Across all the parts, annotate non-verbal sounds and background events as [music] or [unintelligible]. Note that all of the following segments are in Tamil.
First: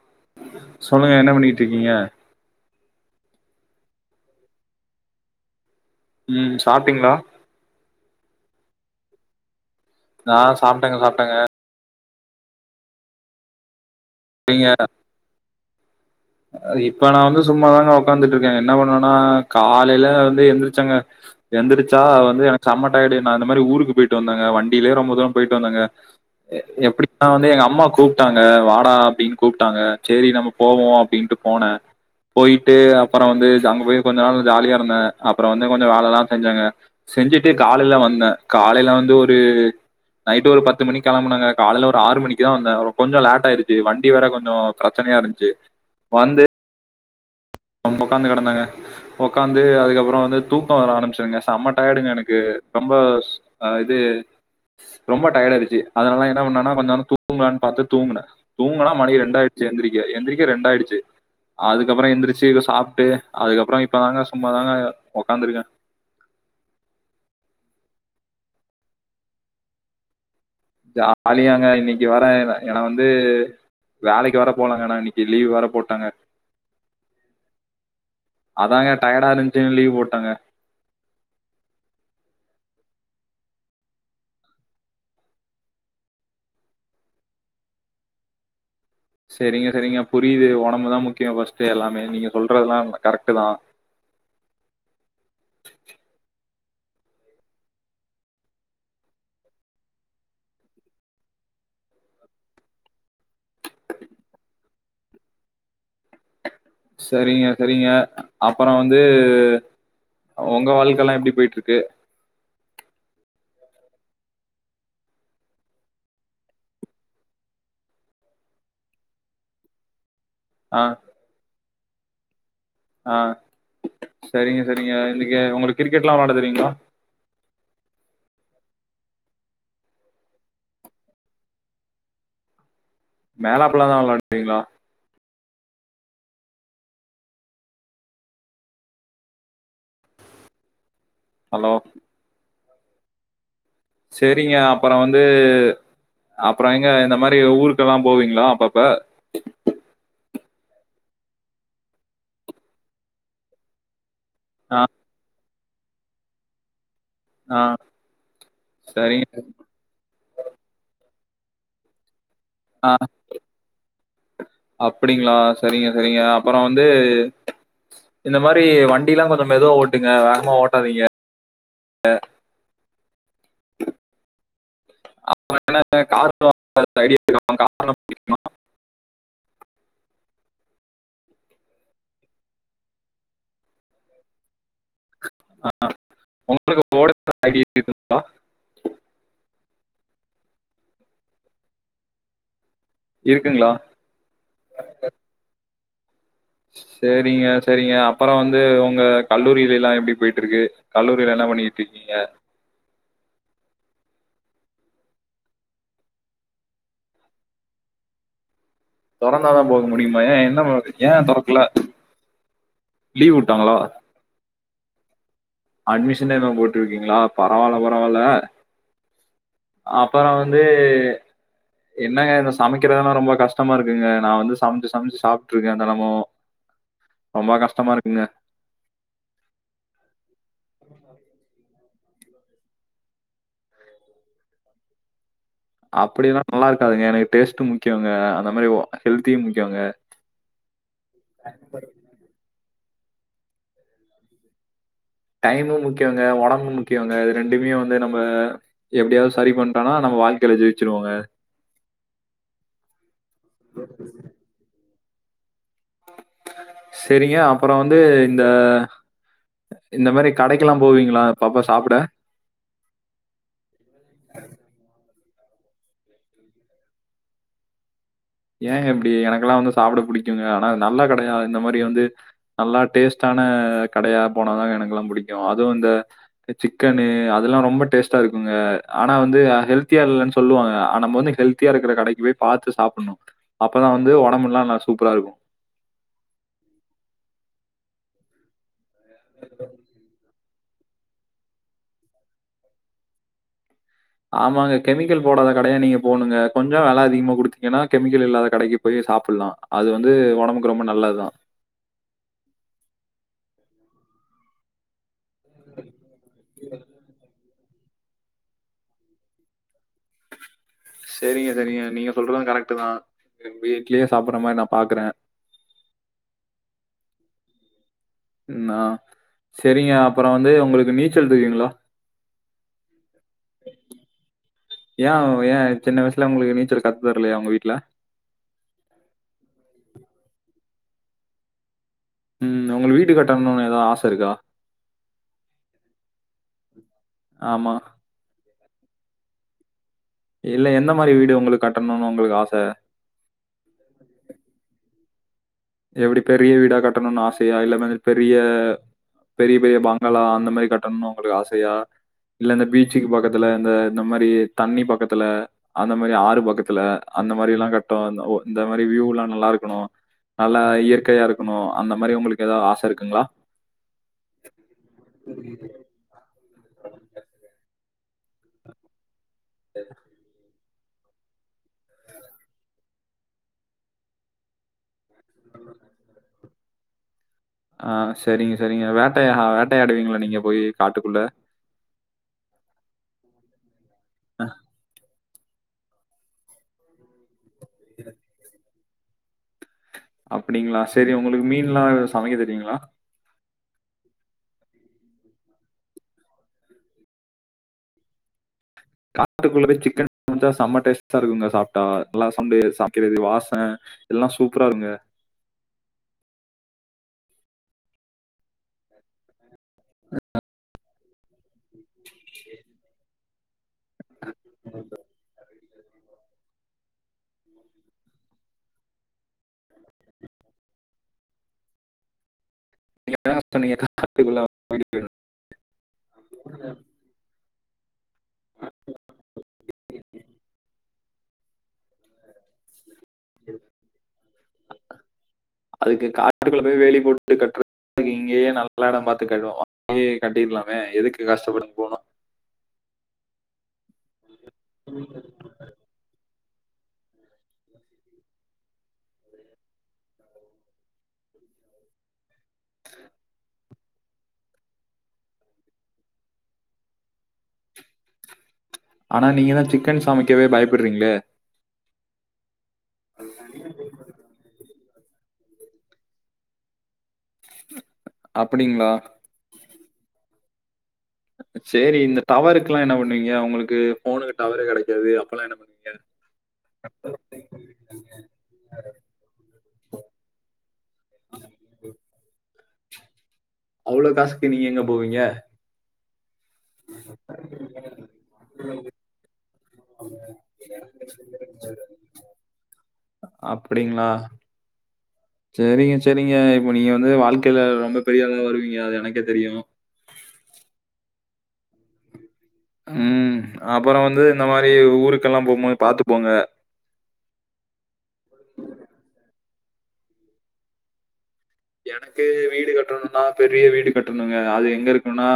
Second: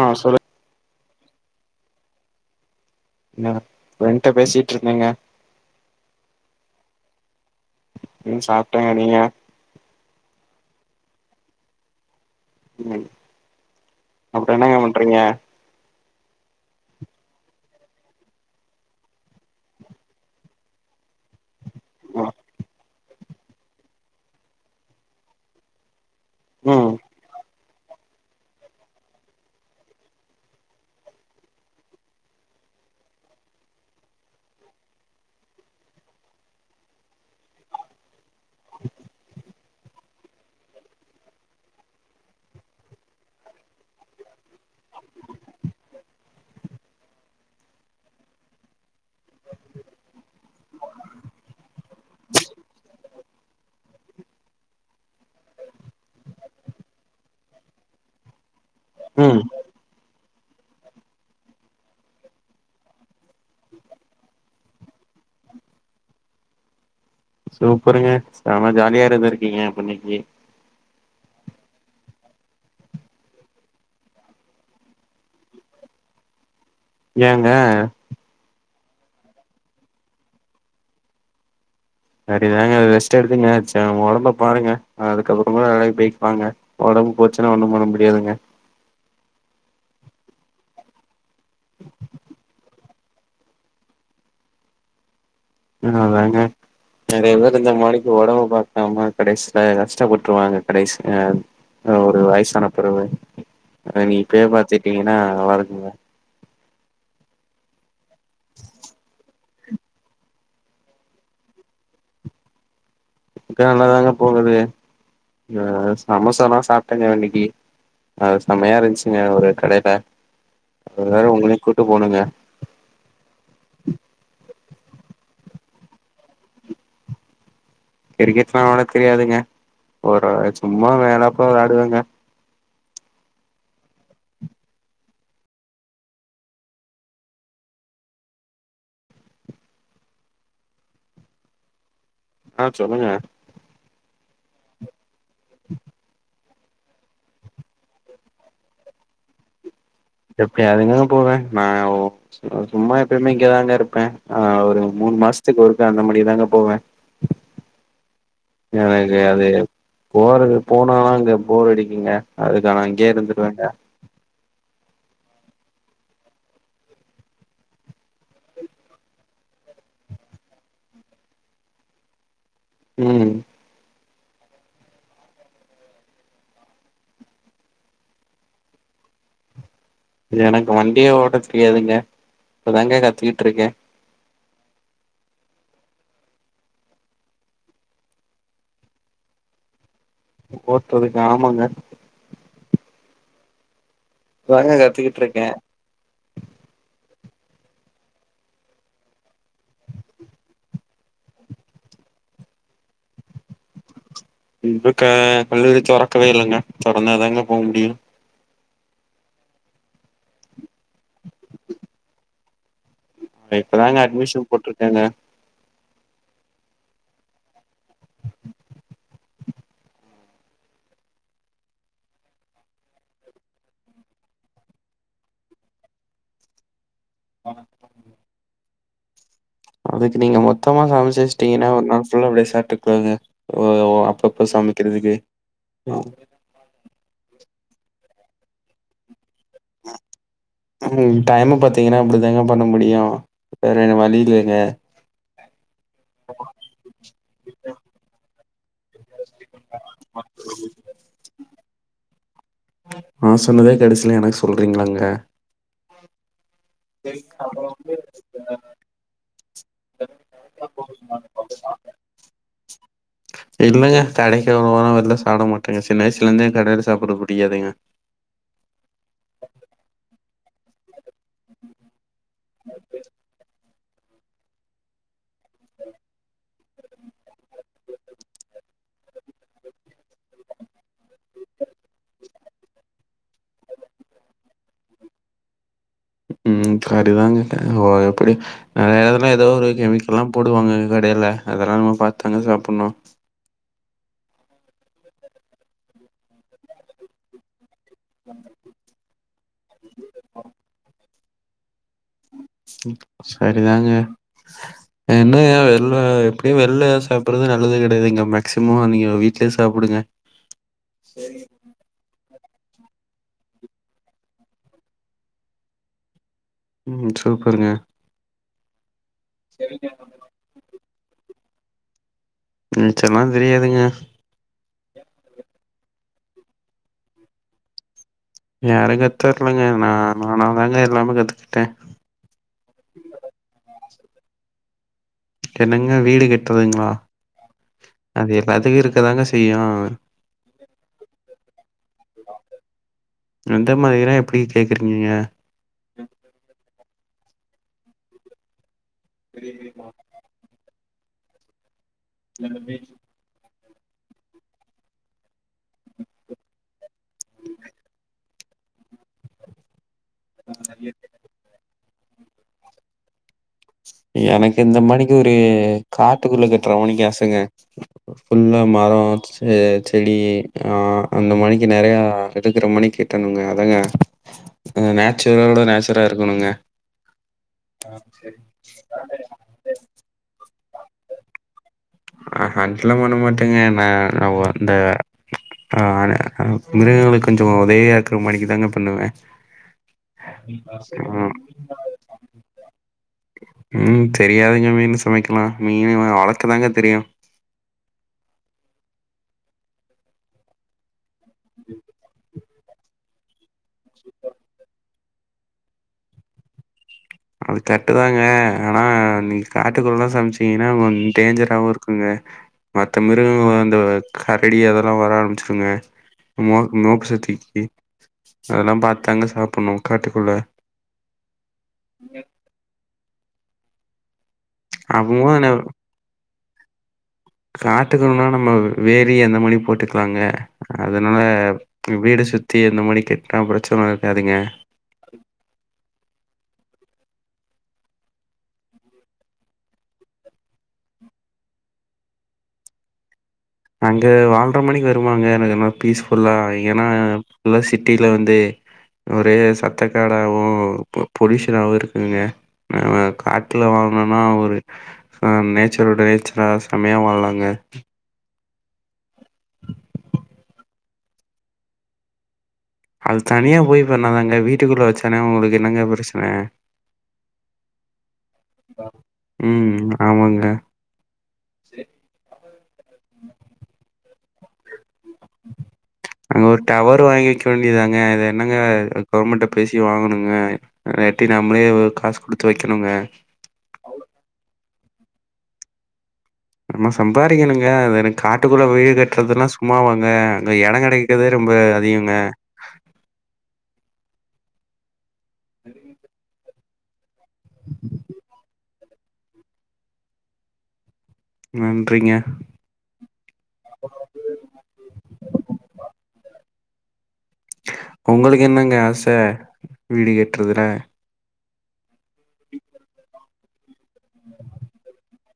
ஆ சொல் சொல்லுங்க என்ன பண்ணிட்டு இருக்கீங்க ங்க ஒன்ட்ட பேசிட்டு இருந்தேங்க ம் சாப்ட்டீங்ளா உம் சாப்ட்டேங்க நீங்க நா சாப்ட்டேங்க சாப்ட்டேங்க உம் அப்புறோ நீங்க என்னங்க பண்றீங்க இப்ப நா வந்து சும்மாதாங்க உக்காந்துட்டு இருக்கே என்ன பண்ணேன்னா காலைல வந்து எந்திரிச்சேங்க எந்துருச்சா ம் வந்து எனக்கு செம்மட்டயடு நா இந்த மாரி ஊருக்கு போய்ட்டு வந்தேங்க வண்டிலே ரொம்ப தூரோ போய்ட்டு வந்தேங்க ம் எப்டினா வந்து எங்க அம்மா கூப்ட்டாங்க வாடா அப்டின்னு கூப்ட்டாங்க சேரி நம்ம போவோ அப்டின்ட்டு போனே போய்ட்டு அப்புறோ வந்து அங்க போய் கொஞ்ச நாள் ஜாலியா இருந்தே அப்புறோ வந்து கொஞ்சோ வேலல்லா செஞ்சேங்க செஞ்சுட்டு காலையில வந்தே காலையில வந்து ஒரு நைட்டு ஒரு பத்து மணிக்கு கிளம்புனேங்க காலையில ஒரு ஆறு மணிக்கு தா வந்தே கொஞ்சோ லேடாய்டுச்சு வண்டி வேற கொஞ்சோ பிரச்சனையா இருந்ச்சு வந்து அங்க உக்காந்து கிடந்தேங்க உக்காந்து அதுக்கப்புறோ வந்து தூக்கோ வர ஆரம்பிச்சிருங்க செம்ம டையிடுங்க எனக்கு ரொம்ப ஆ இது ரொம்ப டைர்டாயிடுச்சு அதனால என்ன பண்ணேனா கொஞ்ச நேரோ தூங்களானு பாத்து தூங்குனே தூங்குனா மணி ம் ரெண்டாயிருச்சு எந்திரிக்க எந்திரிக்க ரெண்டாயிருச்சு அதுக்கப்புறோ எந்திரிச்சு சீக்ரோ சாப்ட்டு அதுக்கப்புறோ இப்பதாங்க சும்மாதாங்க உக்காந்துருக்கே சூப்பருங்க சம்ம ஜாலியா இருந்துருக்கீங்க அப்ப இன்னைக்கு ஜாலியாங்க இன்னைக்கு வரே ஏன்னா வந்து வேலைக்கு வேர போலங்க நா இன்னைக்கு லீவ் வேர போட்டேங்க ஏங்க அதாங்க டயர்டா இருந்துச்சுனு லீவ் போட்டேங்க சரிதாங்க அது ரெஸ்ட் எடுத்துங்கங்க சேரி உடம்ப பாருங்க அதுக்கப்புறமா வேலைக்கு போயிக்குலாங்க உடம்பு போச்சுன்னா ஒண்ணு பண்ண முடியாதுங்க சரிங்க சரிங்க புரியுது உடம்பு தா முக்கியம் ஃபஸ்ட்டு எல்லாமே நீங்க சொல்றதுல்லா கரெக்டு தா ஆஹ் அதாங்க நிறைய பேர் இந்த மாடிக்கு உடம்ப பாக்காம கடைசியில கஷ்டப்பட்டுருவாங்க கடைசில ஒரு வயசான பிறவு நீ இப்பயே பாத்துட்டீங்கன்னா நல்லா இருக்குங்க சரிங்க சரிங்க அப்புறோ வந்து உங்க வாழ்க்கல்லா எப்டி போய்ட்டுருக்கு இப்ப நல்லாதாங்க போகுது ஹ சமோசால்லா சாப்ட்டேங்க இன்னைக்கு அ செம்மையா இருந்துச்சுங்க ஒரு கடையில ஆ, து வேற உங்களையு கூட்டிட்டு போனுங்க ஆஹ் சரிங்க சரிங்க இன்னைக்கு உங்களுக்கு கிரிக்கெட்ல்லா விளையாட தெறீயுங்ளா கிரிக்கெட்லா அவ்ளோ தெரியாதுங்க ஒரு சும்மா மேலப்ல விளையாடுவேங்க மேலாப்புலா தா விளாடுவீங்ளா ஹலோ ஆஹ் சொல்லுங்க சேரிங்க அப்பறொ வந்து அப்பறோ எங்க இந்த மாரி ஊருக்கெல்லா போவீங்களா அப்பப்ப எப்பயாவதுங்கதா போவே நா சும்மா எப்பயுமே இங்க தாங்க இருப்பே ஆ ஒரு மூணு மாசத்துக்கு ஒருக்கா அந்த மானி தாங்க போவே ஆ. எனக்கு சரிங்க. அது போறது போனா அங்க போர் அடிக்குங்க அதுக்கு நா அ இங்கயே இருந்துருவேங்க அப்படிங்களா சரிங்க சரிங்க அப்பறோ வந்து இந்த மாரி வண்டில்லா கொஞ்சோ மெதுவா ஓட்டுங்க வேகமா ஓட்டாதீங்க ம் அப்பன்னா என்ன கார் [inaudible] ஆலோ [inaudible] எனக்கு வண்டியே ஓட்ட தெரியாதுங்க இப்பதாங்க கத்துக்கிட்ருக்கே ஆ ஒங்களுக்கு [inaudible] ஓட்றதுக்கா ஆமங்க இருக்குங்களா இப்ப தாங்க கத்துக்கிட்ருக்கே சேரிங்க சேரிங்க அப்பறோ வந்து ஒங்க கல்லூரிலேல்லா எப்டி போயிட்ருக்கு கல்லூரில என்னா பண்ணிகிட்டிருக்கீங்க இப்ப க கல்லூரி தொறக்கவே இல்லங்க தொறந்தாதாங்க போக முடியு தொறந்தாதா போக முடியுமா ஏ என்ன பழக் ஏ தொறக்கல நா லீவுட்டாங்களா இப்பதாங்க அட்மிஷன் போட்ருக்கேங்க அட்மிஷனேதா போட்ருக்கீங்களா பரவால்ல பரவால்ல அப்பறோ வந்து என்னங்க இந்த சமைக்கிறதல்லா ரொம்ப கஷ்டமா இருக்குங்க நா வந்து சமைச்சு சமைச்சு சாப்ட்ருக்கே தெனமு ரொம்ப கஷ்டமா இருக்குங்க அதுக்கு நீங்க மொத்தமா சமச்சுவச்ட்டீங்கன்னா ஒரு நாள் ஃபுல்லா அப்டியே சாட்டுக்குவங்க ஓ வ அப்பப்ப சமைக்கிறதுக்கு அப்டில்லா நல்லாருக்காதுங்க எனக்கு டேஸ்டு முக்கியங்க அந்த மாரி ஹெல்தியு முக்கியங்க ம் டைமு பாத்தீங்கன்னா அப்டி இதாங்க பண்ண முடியு வேற வழி இல்லங்க டைமு முக்கியங்க ஒடம்பு முக்கியங்க இது ரெண்டுமே வந்து நம்ம எப்டியாவது சரி பண்டம்னா நம்ம வாழ்க்கேல ஜெய்ச்சுருவோங்க நா சொன்னதே கடசீல எனக்கு சொல்றீங்களாங்க செரிங்க அப்பறோ வந்து இந்த இந்த மாரி கடைக்கெல்லா போவீங்களா அப்பப்ப சாப்ட [inaudible] இல்லங்க கடைக்கு ஒரு வாரோ வெளில சாப்ட மாட்டேங்க சின்ன வயசுல இருந்தே கடேல சாப்பற்றது புடிக்காதுங்க ஏங்க இப்டி எனக்கல்லா வந்து சாப்ட புடிக்குங்க ஆனா நல்ல கட யா இந்த மாரி வந்து நல்லா டேஸ்ட்டான கடையா போனாதாங்க எனக்கல்லா புடிக்கு அதுவு இந்த சிக்கனு அதல்லா ரொம்ப டேஸ்ட்டா இருக்குங்க ஆனா வந்து ஹெல்த்தியா இல்லன்னு சொல்லுவாங்க நம்ம வந்து ஹெல் தியா இருக்குற கடைக்கு போய் பாத்து சாப்பண்ணு அப்பதா வந்து ஒடம்புல்லா நல்லா சூப்பரா இருக்கு ம் கறிதான்ங்க ஓ எப்டி நெறைய எடத்துல எதோ ஒரு கெமிக்கல்லா போட் றுவாங்கங்க கடேல அதல்லா நம்ம பாத்தாங்க சாப்பண்ணு ஆமாங்க கெமிக்கல் போடாத கடையா நீங்க போண்ணுங்க கொஞ்சம் விலை அதிகமா குடுத்தீங்கன்னா கெமிக்கல் இல்லாத கடைக்கு போயோ சாப்புட்லா அது வந்து ஒடம்புக்கு ரொம்ப நல்லதா செரிதாங்க என்னயா வெள்ல எப்படியு வெள்ல சாப்பிட்றது நல்லது கெடையாது இங்க மேக்ஸிமோ நீங்க வீட்லயே சாப்புடுங்க செரிங்க செரிங்க நீங்க சொல்றது கரெக்ட் தா இனி வீட்லேயே சாப்புட்ற மாரி நா பாக்குறே ம் சூப்பருங்க நா செரிங்க அப்றோ வந்து உங்களுக்கு நீச்சல் தெரியுங்ளா நீச்சல்லா தெரியாதுங்க ஏ அவுங் ஏ சின்ன வயசுல உங்களுக்கு நீச்சல் கத்து தர்லையா உங்க வீட்ல யாரு கத்து தர்லங்க நான் நானா தாங்க எல்லாமே கத்துக்கிட்டே ம் உங்களுக்கு வீட்டு கட்டணும்னு எதாது ஆச இருக்கா என்னங்க வீடு கட்றதுங்ளா ஆமா அது எல்லாத்துக்கு இருக்கதாங்க செய்யு இல்ல எந்த மாரி வீடு உங்களுக்கு கட்டணும்னு உங்களுக்கு ஆச எந்த மாரினா எப்டி கேட்குறீங்க நீங்க எப்டி பெரிய வீடா கட்டணும்னு ஆசையா இல்ல இது மாதி பெரிய பெரிய பெரிய பங்களா அந்த மாரி கட்ட கட்னோ உங்களுக்கு ஆசையா இல்ல இந்த பீச்சுக்கு பக்கத்துல இந்த இந்த மாரி தண்ணி பக்கத்துல அந்த மாரி ஆறு பக்கத்துல அந்த மாரில்லா கட்டு இந்த மாரி வியூ எல்லா நல்லா இருக்கணு நல்லா இயற்கையா இருக்கணு அந்த மாரி உங்களுக்கு ஏதாது ஆச இருக்குங்ளா எனக்கு இந்த மாணிக்கு ஒரு காட்டுக்குள்ள கட்டுறமாணிக்கு ஆசங்க ஃபுல்லா மரோ செ செடி ஆ அந்த மாணிக்கு நெறைய எடுக்குற மாணிக்கு கெட்டணுங்க அதாங்க எங்க நேச் நேச்சர் ஓட நேச்சரா இருக்குணோங்க ஆ செரிங்க செரிங்க வேட்டையா வேட்டையாடுவீங்ளாங்க நீங்க போயி காட்டுக்குள்ள அ ஹண்டலா பண்ண மாட்டேங்க நா நா ஒ அந்த ஆ ஆனா மிருகங்களுக்கு கொஞ்சோ உதவியா இருக்குற மாணிக்கு தாங்க பண்ணுவே அப்டிங்ளா ஆ செரி உங்களுக்கு மீன்லா வாங் சமைக்க தெரியுங்ளா ம் தெரியாதுங்க மீன் சமைக்கலா மீன் வளக்கதாங்க தெரியு காட்டுக்குள்ள போய் சிக்கன் சமைச்சா செம்ம டேஸ்டா இருக்குங்க சாப்டா நல்லா சண்டே வெக்கிறது வாசன எல்லா சூப்பரா இருக்குங்க அது கரெக்ட் தாங்க ஆனா நீங்க காட்டுக்குள்ளலா சமைச்சீங்கன்னா கொஞ் டேஞ்சராவு இருக்குங்க மத்த மிரு மிருகோ அந்த கரடி அதெல்லா வர ஆரம்பிச்சிருங்க மோ மோப் சக்திக்கு அதெல்லா பாத்தாங்க சாப்புட்ணு காட்டுக்குள்ள இங்க நீங்கதா சொன்னீங்க காட்டுக்குள்ளோ அப்றமா நா [unintelligible] காட்டுக்குள்ளன்னா நம்ம வேலி அந்த மாணிக் போட்டுக்கலாங்க அதனால வீடு சுத்தி இந்த மாணிக் கட்னா பிரச்சன இருக்காதுங்க அதுக்கு காட்டு குள்ள போய் வேலி போட்டு கட்றக் இங்கேயே நல்ல எடோபாத்து கட்டு இங்கேயே கட்டிக்லாமே எதுக்கு கஷ்டப்பட்டு போனு அங்க வால்ற மாணிக்கு வருமாங்க எனக்கு ஏனா பீஸ்ஃபுல்லா ஏன்னா ஃபுல்லா சிட்டில வந்து ஒரே சத்தக்கடாவு போலிஷனாவு இருக்குங்க நானா காட்டுல வாழ்ந்தன்னா ஒரு ஆ நேச்சரோட நேச்சரா செமையா வாழ்லாங்க ஆனா நீங்க தா சிக்கன் சமைக்கவே பயப்படுறீங்களே அது தனியா போய் பண்ணாதாங்க வீட்டுக்குள்ள வெச்சானே உங்களுக்கு என்னங்க பிரச்சனை அப்படிங்களா ம் ஆமாங்க சேரி இந்த டவருக்குல்லா என்ன பண்ணுவீங்க உங்களுக்கு போனுக்கு டவரே கெடைக்காது அப்போலா என்ன பண்ணுவீங்க அங்க ஒரு டவர் வாங்கி வேண்டியதாங்க அது இன்னங்க அது கவர்மெண்ட்ட பேசி வாங்கணுங்க இல்லாட்டி நம்மளே ஒர் காஸ் கொடுத்து வெக்கணுங்க அவ்ளோ காஸ்க்கு நீங்க எங்க போவீங்க நம்ம சம்பாரிக்கணுங்க அது எனக் காட்டுக்குள்ள வீடு கட்றதுனா சும்மாவாங்க அங்க இடங் கெடைக் கிறதே ரொம்ப அதிகங்க அப்டிங்கலா சேரிங்க சேரிங்க இப்ப நீங்க வந்து வ வாழ்க்கையில ரொம்ப பெரிய ஆளா வருவீங்க அது எனக்கே தெரியு நன்றிங்க ம் அப்றோ வந்து இந்த மாரி ஊருக்கெல்லா போம் போது பாத்து போங்க உங்களுக்கு என்னங்க ஆசை வீடு கட்றதுல எனக்கு வீடு கட்டனுனா பெரிய வீடு கட்டனுங்க அது எங்க இருக்கனுனா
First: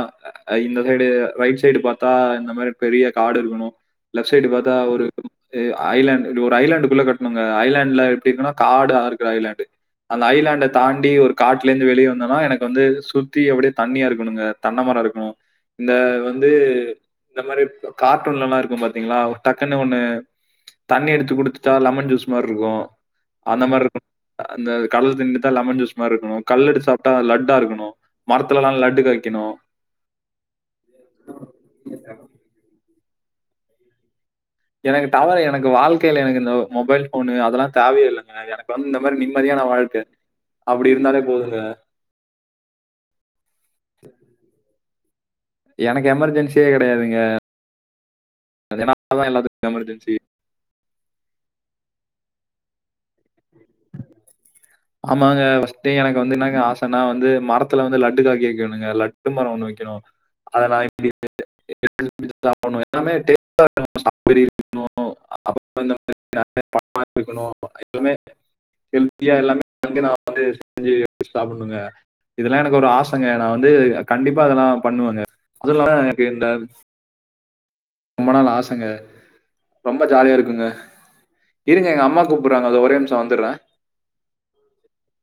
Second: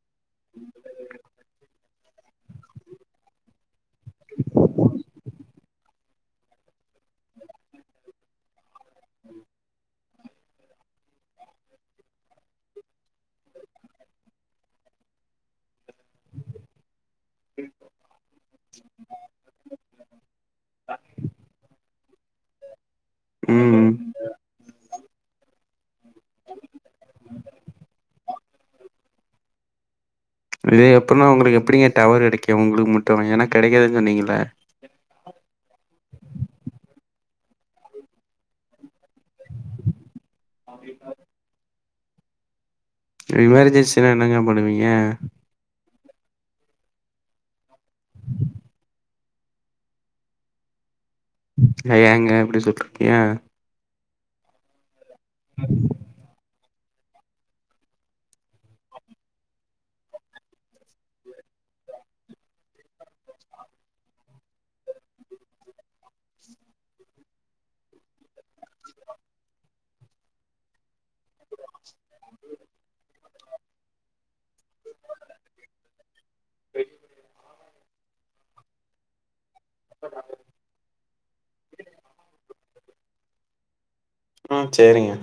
அ இந்த சைடு ரைட் சைடு பாத்தா இந்த மாரி பெரிய காடு இருக்கணு லெஃப்ட் சைடு பாத்தா ஒரு எ ஐலான்டு இப்பிடி ஒரு ஐலாண்டுகுள்ள கட்டனுங்க ஐலாண்ட்ல எப்டி இருக்குன்னா காடு ஆர்க்கு ஐலாண்டு அந்த ஐய்லேன்ட தா அப்டியே ஒரு காட்டுல இருந்து வெளியே வந்தோனா எனக்கு வந்து சுத்தி அப்டியே தண்ணியா இருக்கணுங்க தென்ன மரோ இருக்கணு இந்த வந்து இந்த மாரி கார்ட்டூன்ல இருக்கு பாத்தீங்கலா டக்குன்னு ஒன்னு தண்ணி எடுத்து கொடுத்துட்டா லெமன் ஜூஸ் அந்த மாரி இருக்கு அந்த மாரி ம் இருக்கு அந்த கடல் தண்ணில தா லெமன் ஜூஸ் மாரி இருக்கனு கல்லு எடுத்து சாப்டா லட்டா இருக்கணு மரத்துலலா லட்டு காய்க்கனு இது எப்புடின்னா உங்களுக்கு எப்புடிங்க டவர் கிடைக்கு உங்களுக்கு மட்டு எனக் கெடக்காதுன் சொன்னீங்கல்ல எனக்கு டவரு எனக்கு வாழ்க்கைல எனக்கு இந்த மொபைல் போனு அதெல்லா தேவயே இல்லைங்க எனக் வந்து இந்த மாதிரி நிம்மதியான வாழ்க்கை அப்டி இருந்தாலே போதுங்க இமெர்ஜென்சினா என்னங்க பண்ணுவீங்க எனக்கு எமர்ஜென்சியே கெடயாதுங்க அது என்னால தா எல்லாத்துக்கு எமர்ஜென்சி ஏங்க இப்பிடி சொல்றீங்க ஆமாங்க பஸ்ட்டே எனக்கு வந்து இன்னாங்க ஆஸ் நா வந்து மரத்துல வந்து லட்டு காய்க வெக்கணுங்க லட்டு மரோ ஒன்னு வெக்கணு [inaudible] ஓ அப் அப்பே இந்த மாரி எப்பமே ஹெல்த்தியா எல்லாமே அங்க நா வந்து செஞ்சு எடுத்து சாப்பட்ணுங்க இதெல்லா எனக்கு ஒரு ஆசைங்க நா வந்து கண்டிப்பா இதெல்லா பண்ணுவேங்க அது இல்லாத எனக்கு இந்த ரொம்ப நாள் ஆசைங்க ரொம்ப ஜாலியா இருக்குங்க இருங்க எங்க அம்மா கூப்புட்றாங்க அதோ ஒரே நிம்ஷோ வந்துட்ற ம் சேரிங்க